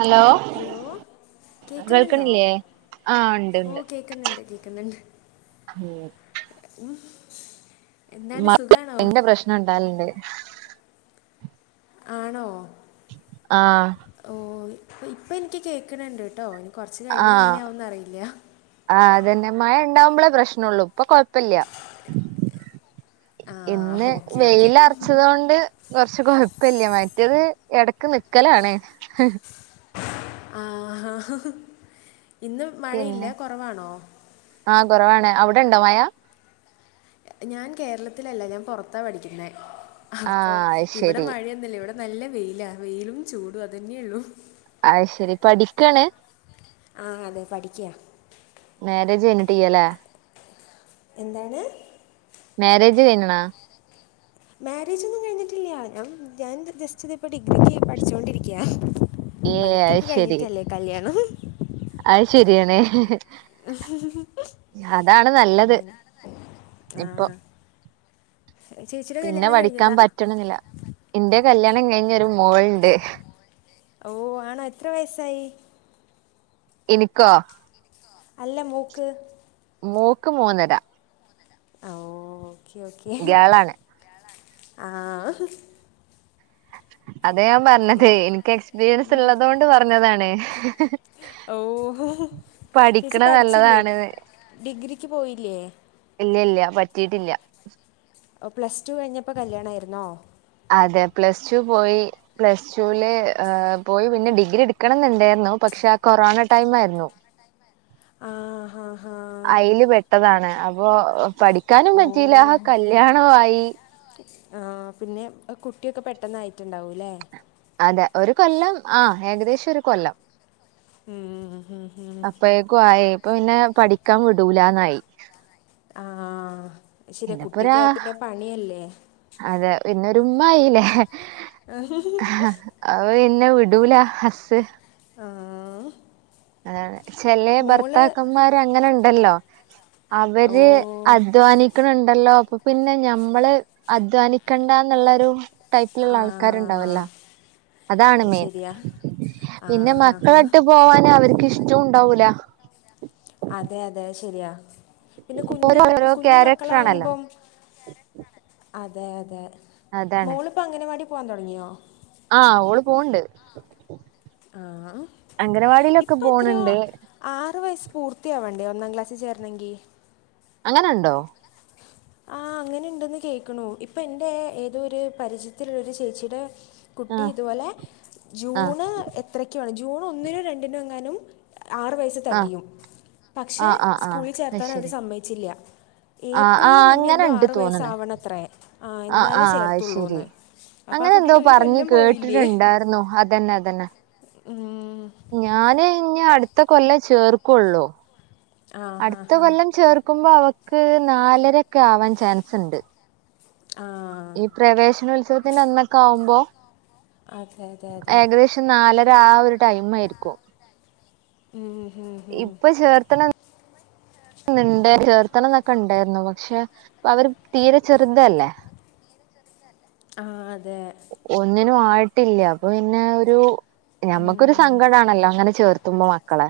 Hello hello കേക്കുന്നുണ്ടോ കേൾക്കണില്ലേ ആഹ് ഉണ്ട് ഓ കേക്കുന്നുണ്ട് കേക്കുന്നുണ്ട് മം ഉം മ എന്റെ പ്രശ്നം ഇണ്ടാലുണ്ട് ആണോ ആ ഓ ഇ ഇപ്പ എനിക്ക് കേൾക്കണണ്ട് കേട്ടോ എനി കുറച്ചു കഴിഞ്ഞാൽ ഇങ്ങനെയാാവന്ന് അറിയില്ല ആ അതന്നെ മഴ ഇണ്ടാവുമ്പോളേ പ്രശ്നള്ളു ഇപ്പൊ കൊഴപ്പില്ല ആ ഇന്ന് ഓക്കെ ഓക്കെ വെയിലറച്ചതോണ്ട് കുറച്ച് കൊഴപ്പില്ല മറ്റയത് ഇടക്ക് നിക്കലണേ ആ ഇന്ന് മഴയില്ല പിന്നെ കുറവാണോ ആഹ് കുറവാണ് അവിടെണ്ടോ മായ ഞാൻ കേരളത്തിലല്ല ഞാൻ പുറത്താ പഠിക്കണേ അപ്പോൊ ആഹ് അത് ഇവിടം ശരി മഴയൊന്നില്ല ഇവിടെ നല്ല വെയിലാ വെയിലും ചൂടും അതന്യേ ഉള്ളൂ അയ് ശരി പഠിക്കയാണ് ആഹ അതെ പഠിക്കയാ മാരേജ് കഴഞ്ഞിട്ടീയ അല്ലേ എന്താണ് മാരേജ് കഴിഞ്ഞണ മേരേജ് ഒന്നും കഴിഞ്ഞിട്ടില്ല ഞ ഞാൻ ജസ്റ്റ് ഇതിപ്പോൾ ഡിഗ്രിക്ക് പഠിച്ചുകൊണ്ടിരിക്കയാണ് ഏഹ് അത് പഠിത്തൊക്കെ ശരി കഴിഞ്ഞിട്ടല്ലേ കല്യാണം മ്മ് അത് ശരിയണേ ഹ്ഹ്ഹ് അതാണ് നല്ലത് അങ്ങനെ ആ ഇപ്പൊ ചേച്ചിയുടെ പിന്നെ കല്യാണം പഠിക്കാൻ കഴിഞ്ഞതാ പറ്റണെന്നില്ല ഇന്റെ കല്യാണം കഴിഞ്ഞ് ഒരു മോൾ ഉണ്ട് ഓ ആണോ എത്ര വയസ്സായി എനിക്കോ അല്ല മോക്ക് മോക്ക് മൂന്നര ഓ ഓക്കേ ഓക്കേ ഗേളാണ് ആഹ അതെ പറഞ്ഞത് എനിക്ക് എക്സ്പീരിയൻസ് ഉള്ളതൊണ്ട് പറഞ്ഞതാണ് ഓ ചേച്ചി പഠിക്കണ പഠിച്ചില്ലേ നല്ലതാണ് ഡിഗ്രിക്ക് പോയില്ലേ ഇല്ല ഇല്ല പറ്റിട്ടില്ല ഓ പ്ലസ് ടു കഴിഞ്ഞപ്പോ കല്യാണ ആരുന്നോ അതെ പ്ലസ് ടു പോയി പ്ലസ് ടുൽ പോയി പിന്നെ ഡിഗ്രി എടുക്കണം എന്നുണ്ടായിരുന്നു പക്ഷെ ആഹ് കൊറോണ ടൈം ആയിരുന്നു ആ ഹാ ഹാ അയില് പെട്ട് താണ് അപ്പോ പഠിക്കാനും പറ്റിയില്ല ആഹ് കല്യാണം ആയി ആഹ് ആഹ് പിന്നെ കുട്ടിയൊക്കെ പെട്ടെന്ന് ആയിട്ടുണ്ടാവും അല്ലേ അതെ ഒരു കൊല്ലം ആ ഏകദേശം ഒരു കൊല്ലം ഉം, ഉം, ഉം. അപ്പഴേകും ആയെ പിന്നെ പഠിക്കാൻ വിടൂലന്നായി ആഹ് ശരിയ കുട്ടിയോകെ പിന്നെപ്പൊരാ ആയ പിന്നെ പണിയല്ലേ അതെ പിന്നരു ഉമ്മ ആയില്ലെ അവ എന്നെ വിടുല്ല ഹസ്സ് ആഹ് അതാണ് ചെല മോള് ഭർത്താക്കന്മാര അങ്ങനെ ഉണ്ടല്ലോ ഓ അവര് അധ്വാനിക്കണണ്ടല്ലോ അപ്പൊ പിന്നെ ഞമ്മള് അധ്വാനിക്കണ്ടന്നുള്ളരു ടൈപ്പിലുള്ള ആ ആൾക്കാരുണ്ടാവല്ലോ അതാണ് അത് മെയിൻ ശരിയാ ആ പിന്നെ ഹാ ഹാ മക്കളെയിട്ട് പോവാന് അവർക്ക് ഇഷ്ടം ഉണ്ടാവൂല അതെ അതെ ശെരിയാ പിന്നെ കുഞ്ഞി ഓരോരോ കുഞ്ഞ് ക്യാരക്ടർ ആണല്ലോ മക്കളാവുമ്പം അതെ അതെ അതാണ് മോളിപ്പോ അംഗനവാടി പോകൻ തുടങ്ങിയോ ആഹ് ഓള് പോണ്ട് ആഹ് അംഗനവാടിയിലൊക്കെ ഇപ്പോ എത്രയാ പോണണ്ട് ആറ് വയസ്സ് പൂർത്തിയാവണ്ടേ ഒന്നാം ക്ലാസ്സിൽ ചേരണെങ്കിൽ അങ്ങനെ ഉണ്ടോ ആഹ് അങ്ങനെ ഉണ്ടെന്ന് കേൾക്കണു ഇപ്പൊ എൻറെ ഏതോ ഒരു പരിചയത്തിലുള്ള ഒരു ചേച്ചിയുടെ കുട്ടി ആഹ് ഇതുപോലെ ആഹ് ജൂണ് എഹ് അത്രക്ക ജൂൺ ഒന്നിനും രണ്ടിനോ എങ്ങാനും ആറ് വയ ആഹ് തികയും പക്ഷെ ആഹ് ആഹ് ആഹ് സ്കൂളിൽ ചേർത്താൻ അവർ അയ്ശരി സമ്മതിച്ചില്ല ആഹ് ഏപ്രിലിൽ ആഹ് മുന്ന എന്തോ അങ്ങനെണ്ട് ആറ് തോന്നണ് വയസാവണത്രേ ആഹ് എന്നാലേ ആഹ് അത് ചേർത്തുള്ളൂ ശരി എന്ന് അപ്പൊ ആഹ് അങ്ങനെ എന്തോ കുട്ടീടെ ഒരു പറഞ്ഞ് കൊല്ലം പോയില്ലേ കേട്ടിട്ടുണ്ടായിരുന്നു അതന്നെ അതന്നെ ഉം ഞാന് ഇനി അടുത്ത കൊല്ലം ചേർക്കുള്ളൂ ആ ഹാ അടുത്ത ഹാ കൊല്ലം ചേർക്കുമ്പോ അവക്ക് നാലരൊക്കെ ആവാൻ ചാൻസ് ഉണ്ട് ആഹ് ഈ പ്രവേശനോത്സവത്തിന്റെ അന്നൊക്കെ ആവുമ്പോ അതെ അതെ അതെ ഏകദേശം നാലര ആഹ് ഒരു ടൈം ആയിരിക്കും ഉം ഉം ഇപ്പൊ ചേർത്തണ ഇണ്ട് ചേർത്തണം എന്നൊക്കെ ഉണ്ടായിരുന്നു പക്ഷെ അവര് തീരെ ചെറുതല്ലേ ആഹ് അതെ ഒന്നിനും ആയിട്ടില്ല അപ്പൊ പിന്നെ ഒരു ഞമ്മക്കൊരു സങ്കടമാണല്ലോ അങ്ങനെ ചേർത്തുമ്പോ മക്കളെ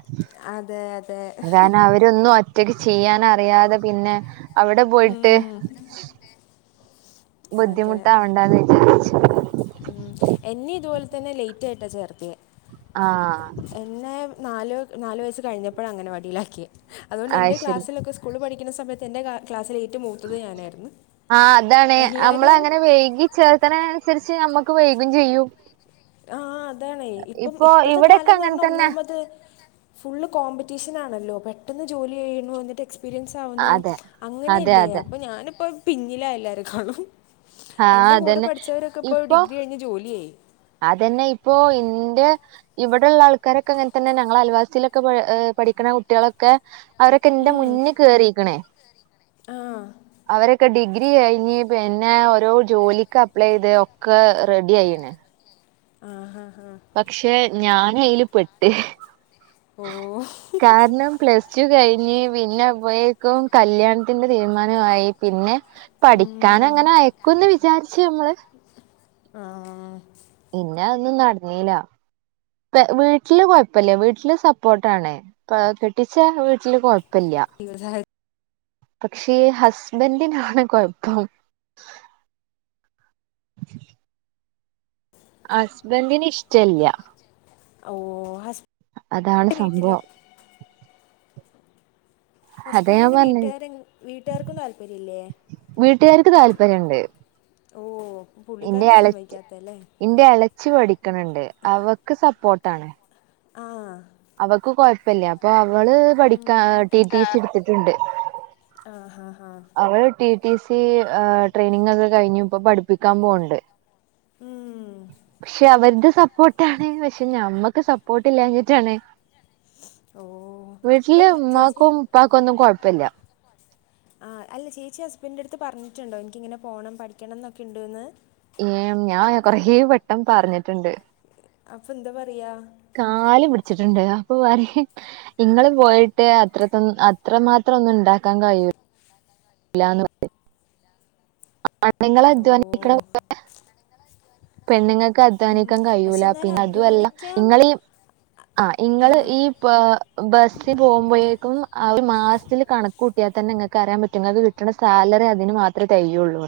അതെ അതെ കാരണം അവരൊന്നും ഒറ്റക്ക് ചെയ്യാൻ അറിയാതെ പിന്നെ അവിടെ പോയിട്ട് ഉം, അതെ ബുദ്ധിമുട്ടാവണ്ടന്ന് വിചാരിച്ചു ഉം എന്നെ ഇതുപോലെ തന്നെ ലേറ്റ് ആയിട്ടാ ചേർത്തേ ആഹ് എന്നെ നാല് നാല് വയസ്സ് കഴിഞ്ഞപ്പോഴ അംഗനവാടിലാക്കി അതുകൊണ്ട് അത് എൻ്റെ ശരി ക്ലാസ്സിലൊക്കെ സ്കൂള് പഠിക്കുന്ന സമയത്ത് എന്റെ ക്ലാസ്സിൽ ഏറ്റ് മുത്തത് ഞാനായിരുന്നു ആഹ് അതാണ് നമ്മൾ എല്ലാവരും അങ്ങനെ വൈകി ചേർത്തന അനുസരിച്ച് നമ്മക്ക് വൈകും ചെയ്യും ആഹ് അതാണേ ഇപ്പം ഇപ്പൊ ഇപ്പഴത്തെ ഇവിടെക്കെ കാലന്ന് അങ്ങനെ പറഞ്ഞ തന്നെ ഒന്നാമത് ഫുൾ കോമ്പറ്റീഷൻ ആണല്ലോ പെട്ടെന്ന് ജോലി ചെയ്യണ എന്നിട്ട് എക്സ്പീരിയൻസ് അതെ [unintelligible] അതെ അങ്ങനെയല്ലേ അതെ അപ്പൊ ഞാനിപ്പോ പിന്നിലാ എല്ലാരും കാണും ആഹ് എന്റെറെ കൂടെ അതന്നെ പഠിച്ചവരൊക്കെ ഇപ്പോ ഇപ്പൊ ഡിഗ്രി കഴിഞ്ഞ് ജോലിയായി അതന്നെ ഇപ്പൊ എന്റെ ഇവിടെയള്ള ആൾക്കാരൊക്കെ അങ്ങനെ തന്നെ ഞങ്ങളൾ അലിവാസിയിലൊക്കെ് പഠിക്കുന്ന കുട്ടികളൊക്കെ അവരൊക്കെ എൻ്റെ ഉം. മുന്നേ കേറിക്കണേ ആ അവരൊക്കെ ഡിഗ്രി കഴിഞ്ഞ് പിന്നെ ഓരോ ജോലിക്ക് അപ്ലൈ ചെയ്ത് ഒക്ക റെഡി ആയിണേ ആഹ് ആഹ് ആഹ് പക്ഷെ ഞാൻ അയിൽ പെട്ട് ഓ കാരണം പ്ലസ്ടു പ്ലസ്‌ടു കഴിഞ്ഞ് പിന്നെ അപ്പോഴേക്കും കല്യാണത്തിന്റെ തീരുമാനമായി പിന്നെ പഠിക്കാൻ ഉം. അങ്ങനെ ആയക്കുന്ന് വിചാരിച്ചു നമ്മള് ആഹ് പിന്നെ അതൊന്നും നടന്നീല്ല വീട്ടിൽ കുഴപ്പില്ല വീട്ടിൽ സപ്പോർട്ടാണ് അഹ് കെട്ടിച്ച വീട്ടിൽ കൊഴപ്പില്ല [unintelligible] പക്ഷേ ഹസ്ബന്റിനാണ് കുഴപ്പം ഹുസ്ബന്റിന് ഇഷ്ടല്ല ഓ ഹസ് അതാണ് സംഭവം അതാ ഞാൻ ഹുസ്ബന്റിന്റെ പറഞ്ഞെ വീട്ടുകാര് വീട്ടുകാർക്കും താല്പര്യംമില്ലേ വീട്ടുകാർക്ക് താല്പര്യയിണ്ട് ഓ പുള്ളിക്കാരനെ സമ്മതിക്കാത്തല്ലേ ഇന്റെ ഇളച്ചി പഠിക്കണണ്ട് അവക്ക് സപ്പോർട്ടാണ് ആഹ് അവൾക്ക് കൊഴപ്പിയില്ല അപ്പൊ അവള് പഠിക്കാൻ ടിറ്റിസി എടുത്തിട്ടുണ്ട് ആഹ് ആഹ് ഹാ അവരോരു ടിറ്റിസി ട്രെണിങ് യൊക്കെ കഴിഞ്ഞു ഇപ്പോ പഠിപ്പിക്കാൻ പോകുണ്ട് ഉം പക്ഷെ അവരുടെ സപ്പോർട്ടാണ് പക്ഷെ ഞമ്മക്ക് സപ്പോർട്ട് ഇല്ലഞ്ഞിട്ടാണ് ഓ വീട്ടിൽ ഇപ്പം ചേച്ചി ഉമ്മാക്കും ഉപ്പാക്കും ഒന്നും കൊഴപ്പമില്ല ആഹ് അല്ല ചേച്ചി ഹുസ്ബന്റിന്റെയാടുത്ത് പറഞ്ഞിട്ടുണ്ടോ എനിക്കിങ്ങനെ പോണം പഠിക്കണന്നൊക്കെയിണ്ട് എന്ന് ഏഹ് ഞാൻ കൊറെ വട്ടം പറഞ്ഞിട്ടുണ്ട് അപ്പൊ എന്താ പറയാ കാല് പിടിച്ചിട്ടുണ്ട് അപ്പൊ പറയും നിങ്ങൾ പോയിട്ട് അത്രത്തൊ അത്ര മാത്രം ഒന്നും ഉണ്ടാക്കാൻ കഴിയൂല്ല ഇല്ലാന്ന് ആണ്ണുങ്ങൾ ഓ അധ്വാനീക്കണപോലെ പെണ്ണുങ്ങൾക്ക് ഉം. അധ്വാനിക്കാൻ പഠിക്കാൻ പക്ഷെ കഴൂല എന്നാലും പിന്നെ അതുയെല്ലാം ഇങ്ങള് ഈ അധ്വാനിക്കാൻ ആഹ് ആ ഇങ്ങള് ഈ ഇപ്പൊ ബസ്സിൽ പോകുമ്പോഴേക്കും ആഹ് ഒരു മാസത്തിൽ കണക്ക് കൂട്ടിയാൽ തന്നെ നിങ്ങൾക്ക് അറിയാൻ പറ്റും നിങ്ങൾക്ക് കിട്ടാനുസാലറി അതിന് മാത്രമേ തേകയുള്ളൂ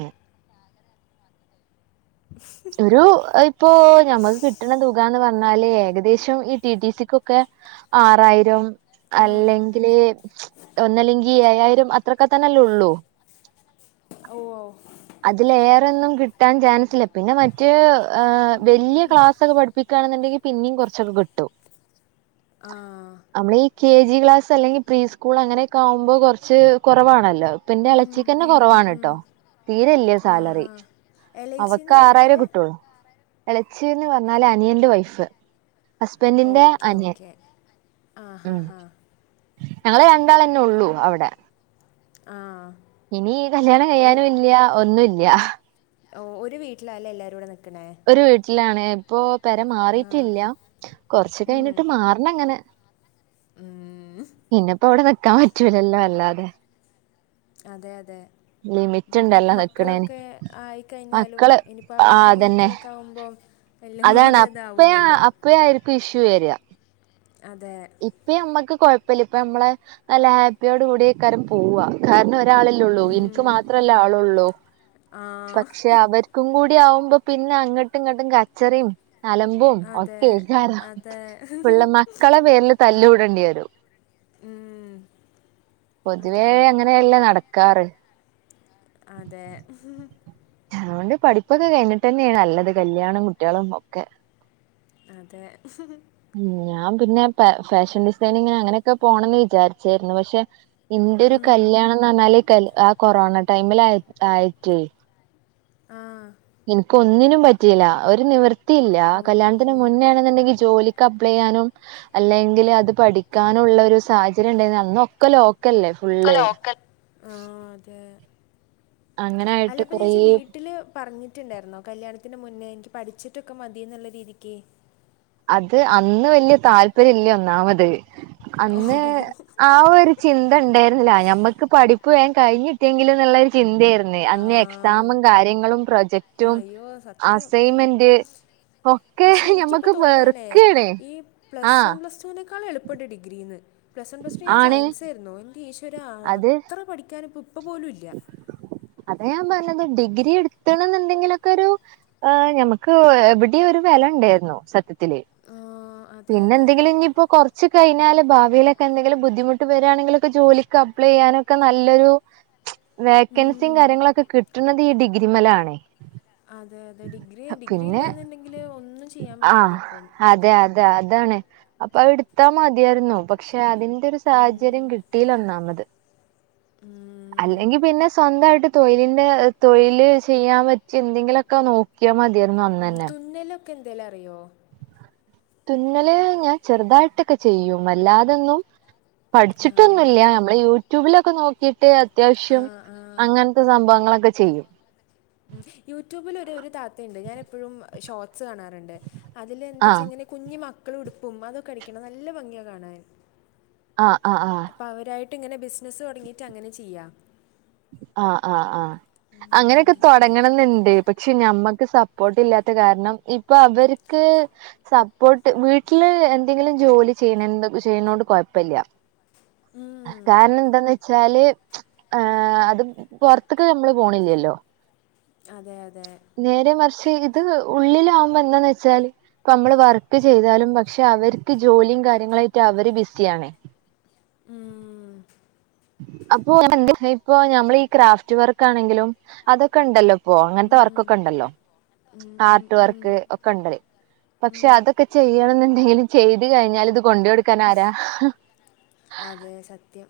ഒരു ഇപ്പൊ ഞമക്ക് കിട്ടണ തുകന്ന് പറഞ്ഞാല് ഏകദേശം ഈ ട്ടിട്ടിസിയൊക്കെ ആറായിരം ആ അല്ലെങ്കില് ഒന്നല്ലെങ്കിൽ ഏഴായിരം അത്രയൊക്കെ തന്നെല്ലേ ഉള്ളൂ ഓഹ് അതിലേറെന്നും കിട്ടാൻ ചാൻസില്ല പിന്നെ മറ്റ് വലിയ ക്ലാസ്സൊക്കെ പഠിപ്പിക്കുന്ന പഠിപ്പിക്കാണെന്നണ്ടെങ്കിൽ പിന്നെയും കുറച്ചൊക്കെ കിട്ടും ആഹ് നമ്മൾ ഈ കെ ജി ക്ലാസ് അല്ലെങ്കിൽ പ്രീ സ്കൂൾ അങ്ങനെയൊക്കെ ആകുമ്പോൾ കുറച്ച് കുറവാണല്ലോ പിന്നെ ഉം, [unintelligible] ഉം, ഉം, കുറവാണ് ഉം. ട്ടോ തീരെയില്ല ആ സാലറി ഹാ എൽ ഐ സി അവക്ക് എന്ന് പറഞ്ഞാൽ ആറായിരൊക്കെ കിട്ടോ എളെച്ചിന്ന് പറഞ്ഞാല് അനിയന്റെ വൈഫ് ഹസ്ബന്റിന്റെ ഓക്കെ അനിയൻ ഓക്കെ ആ ഹാ ഉം ഹാ ഞങ്ങൾ രണ്ടാള്ളെന്നെ ഉള്ളൂ അവിടെ ആഹ് ഇനി ഈ കല്യാണം കഴിയാനും ഇല്ല ഒന്നുയില്ല ഓ ഒരു വീട്ടിലല്ലേ എല്ലാരും കൂടെ നിക്ക്ണേ ഒരു വീട്ടിലാണ് ഇപ്പൊ പെരാ ആ മാറിയിട്ടില്ല കൊറച്ച് ഉം, കഴിഞ്ഞിട്ട് മാറണം ങ്ങനെ ഉം. പിന്നപ്പോ അവ്ടെ നിക്കാ പറ്റൂലല്ലോ വല്ലാതെ അതെ അതെ ലിമിറ്റ് പ്പം ഉണ്ടല്ലോ നിക്കണേന് മക്കളൊക്കെ ആയിക്കഴിഞ്ഞാലും മക്കള് ഇനിപ്പ ആ അവര്ക്കും അതന്നെ മക്കളൊക്കെ ആവുമ്പം അതാണ് അപ്പയ അപ്പയായിരിക്കും ഇഷ്യു വര്യ അതെ ഇപ്പ നമ്മക്ക് കൊയപ്പല്ല ഇപ്പ നമ്മള് നല്ല ഹാപ്പിയോട് കൂട്യയ്കാരം പോവാ കാരണം ഒരാളല്ലൊള്ളൂ ഇൻക്ക് ഉം, മാത്രല്ലെ ആളള്ളൂ ആ പക്ഷെ അവർ ക്കും കൂടി ആകുമ്പോ പിന്നെ അങ്ങട്ട് ഇങ്ങട്ട് കച്ചറിയും അലമ്പ് ഔ അതെ അത് അതെ ഇപ്പൊള്ള മക്കളെ അയ്ൻ്റെ പേര്ല് തല്ലൂടണ്ടെയെരും ഉം, പൊതുവേ അതാണ് അങ്ങ അങ്ങനെയല്ലേ നടക്കാറ് അതെ അതോണ്ട് പഠിപ്പൊക്കെ കഴിഞ്ഞിട്ടന്യാ നല്ലത് കല്യാണും കുട്ട്യാളും ഒക്കെ അതെ ഉം ഞാൻ പിന്നെ ഫാഷൻ ഡിസൈനിങ് അങ്ങനെയൊക്കെ പോണംന്ന് വിചാരിച്ചായിരുന്നു പക്ഷെ ഇന്റോരു കല്യാണന്ന് പറഞ്ഞാല്ല് ആ കൊറോണ ടൈമിൽ ആയിട്ടേ ആഹ് ഇൻക് ഒന്നിനും പറ്റിയില്ല ഒരു നിവർത്തിയില്ല ഓ കല്യാണത്തിന് മുന്നേ ആണെന്ന്ണ്ടെങ്കിൽ ജോലിക്ക് ഒക്കെപ്ലെയ്യാനും അല്ലെങ്കിൽ അത് പഠിക്കാനുള്ള ഒരു സാഹചര്യം ഉണ്ടങ്കില് അന്ന് ഒക്കെ ലോക്കല്ലെ ഒക്കെ ലോക്കൽആഹ് അതെ അങ്ങനായിട്ട് അല്ലപ്പ കുറേ ചേച്ചി വീട്ടില് പറഞ്ഞിട്ടുണ്ടായിരുന്നു കല്യാണത്തിന്റെ മുന്നേ എനിക്ക് പഠിച്ചിട്ടൊക്കെ മതീ ന്നുള്ള രീതിക്ക് അത് അന്ന് വല്യ താല്പര്യല്ല ഒന്നാമത് ഓ അന്ന് ആ ഒരു ചിന്ത ണ്ടേര്ന്നില്ല ഞമ്മുക്ക് പഠിപ്പ് വേം കഴിഞ്ഞിട്ടിയെങ്കില്ന്നള്ളര് ചിന്താര്ന്ന് ആ അന്ന് എക്സാമും കാര്യങ്ങളും പ്രൊജക്ട്ടും ആ അയ്യോ സത്യം ഉം ഒക്കെ പക്ഷെ എനിക്കിപ്പ ഞമ്മക്ക് തോന്നണേ വെറുക്കാണ് ഈ ആ പ്ലസ് വൺ തോ പ്ലസടൂനെക്കാളെളുപ്പുണ്ട് ഡിഗ്രീന്ന് പ്ലസ് വൺ പ്ലസ്ടു ഞാൻ ആണ് സയൻസേര്ന്നു ന്റെ ഈശ്വര അത് അത്ര പഠിക്കാനിപ്പ ഇപ്പ പോലു ല്ല അതെ ഞാൻ പറഞ്ഞത് ഡിഗ്രി ഇട്ത്ത്ണ്ന്ന്ണ്ടെങ്കിലൊക്കൊരു ആ ഞമ്മക്ക് എവ്ടിം ഒരു വിവെലണ്ടായിരുന്നു സത്യത്തില് ആഹ് അതെ അതെ പിന്നെന്തെങ്കിലും ഞിപ്പൊ കൊറച്ച് കൊർച്ച് കയിഞ്ഞാല് ഭാവിയിലൊക്കെ എന്തെങ്കിലും ബുദ്ധിമുട്ട് വരാണെങ്കിലൊക്കെ ജോലിക്ക് അപ്ലെയാനൊക്കെ നല്ലൊരു വേക്കൻസിം ഉം കാര്യങ്ങളൊക്കെ കിട്ട്ണത് ഈ ഡിഗ്രിമ്മലാണ് അതെ അതെ ഡിഗ്രി ഡിഗ്രി ഇല്ലാന്ന്ണ്ടെങ്കില് ഒന്നും ചെയ്യാൻ പറ്റില്ല ആഹ് ഇപ്പം അതെ അതെ അതാണ് അപ്പൊ അത് ഇട്ത്താ മതിയായിരുന്നു പക്ഷെ അതിന് അതിന്റൊരു ഒരു ഉം സാഹചര്യം കിട്ടീലൊന്നാമത് ഉം അല്ലെങ്കി പിന്നെ സ്വന്തായിട്ട് തൊഴിലിൻ്റെ തൊഴില് ചെയ്യാൻ പറ്റ്യ ന്തെങ്കിലൊക്കെ നോക്ക ക്യ മത്യായിര്ന്നു ഉം തുന്നലൊക്കെ എന്തേലറിയോ തുന്നല് ഞാൻ ചെറുതായിട്ടൊക്കെ ചെയ്യും അല്ലാതൊന്നും ആഹ് പഠിച്ചിട്ടൊന്നുല്ല ഞമ്മള് യൂട്യൂബിലൊക്കെ നോക്കിട്ട് അത്യാവശ്യം ആഹ് ആഹ് അങ്ങനത്തെ സംഭവങ്ങളൊക്കെ ചെയ്യും ഉം യൂട്യൂബിലൊര് ഒര് താത്തയ്ണ്ട് ഞാൻ എപ്പഴും ഷോട്സ് കാണാറണ്ട് അതിലെന്തച്ചാ ആഹ് ങ്ങെനെ കുഞ്ഞി മക്കളെ ഉടുപ്പും അതൊക്കെ അടിക്ക്ണ നല്ല ഭംഗിയാ കാണാൻ ആഹ് അഹ് ആഹ് അപ്പ അവരായിട്ട് ങ്ങെനെ ബിസിനസ് തൊടങ്ങീട്ട് അങ്ങെനെ ചെയ്യാ ആഹ് ആഹ് ആഹ് അങ്ങെനൊക്കെ തൊടങ്ങണംന്ന്ണ്ട് പക്ഷെ ഞമ്മക്ക് സപ്പോർട്ട് ഇല്ലാത്ത കാരണം ഇപ്പൊ അവര്ക്ക് സപ്പോട്ട് വീട്ടില് എന്തെങ്കിലും ജോലി ചെയ്യണ് ചെയ്യ്ണോണ്ട് കൊയപ്പല്യ ഉം കാരണം എന്താന്ന് വെച്ചാല് ആഹ് അത് പൊറത്തെക്ക് നമ്മള് പോണില്ലല്ലോ അതെ അതേ നേരേമറിച്ച് ഇത് ഉള്ളിലാവുമ്പം എന്താന്ന് വെച്ചാൽ ഇപ്പ നമ്മള് വർക്ക് ചെയ്താലും പക്ഷെ അവർക്ക് ജോലിയും കാര്യങ്ങളായിട്ട് അവര് ബിസിയാണ് ഉം അപ്പൊ ഇപ്പൊ ഞമ്മള് ഈ ക്രാഫ്റ്റ് വർക്കാണെങ്കിലും അതൊക്കെ ഇണ്ടല്ലോ ഇപ്പോ അങ്ങൻത്തെ ഉം വർക്കൊക്കെ ഇണ്ടല്ലോ ഉം ഉം ഉം ആർട്ട് വർക്ക് ഉം. ഒക്കെണ്ട് പക്ഷെ ഉം, അതൊക്കെ ചെയ്യണം ന്ന്ണ്ടേലും ചെയ്ത് കഴിഞ്ഞാല് ഇത് കൊണ്ടോട്ക്കാന് ആരാ അതേ സത്യം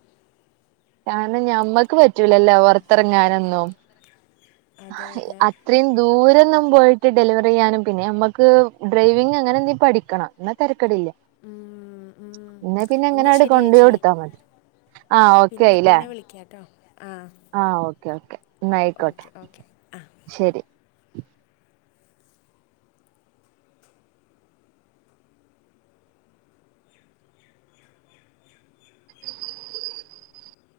കാരണം ഞമ്മക്ക് പറ്റൂലല്ലോ പൊറത്തറങ്ങാനൊന്നും അ അതെ അതെ [unintelligible] ഇത്രയും ദൂരംന്നും പോയിട്ട് ഡെലിവറി ചെയ്യാനും പിന്നെ ഞമ്മക്ക് ഡ്രൈവിംഗ് അങ്ങനെ എന്തെങ്കിലും പഠിക്കണം. ഇന്നാ തെരക്കടില്ല ഉം, ഉം. ഇന്നാ പിന്നെ എന്നാ അങ്ങനാണ്ട് ശരി കൊണ്ടുപോയി ചേച്ചി കൊടുത്താൽ മതി ആഹ് ഓക്കെ പിന്നെ ആയില്ലേ പിന്നെ വിളിക്കാട്ടോ ആഹ് ആഹ്, ഓക്കെ ഓക്കെ എന്നായിക്കോട്ടെ. ആഹ് ശരി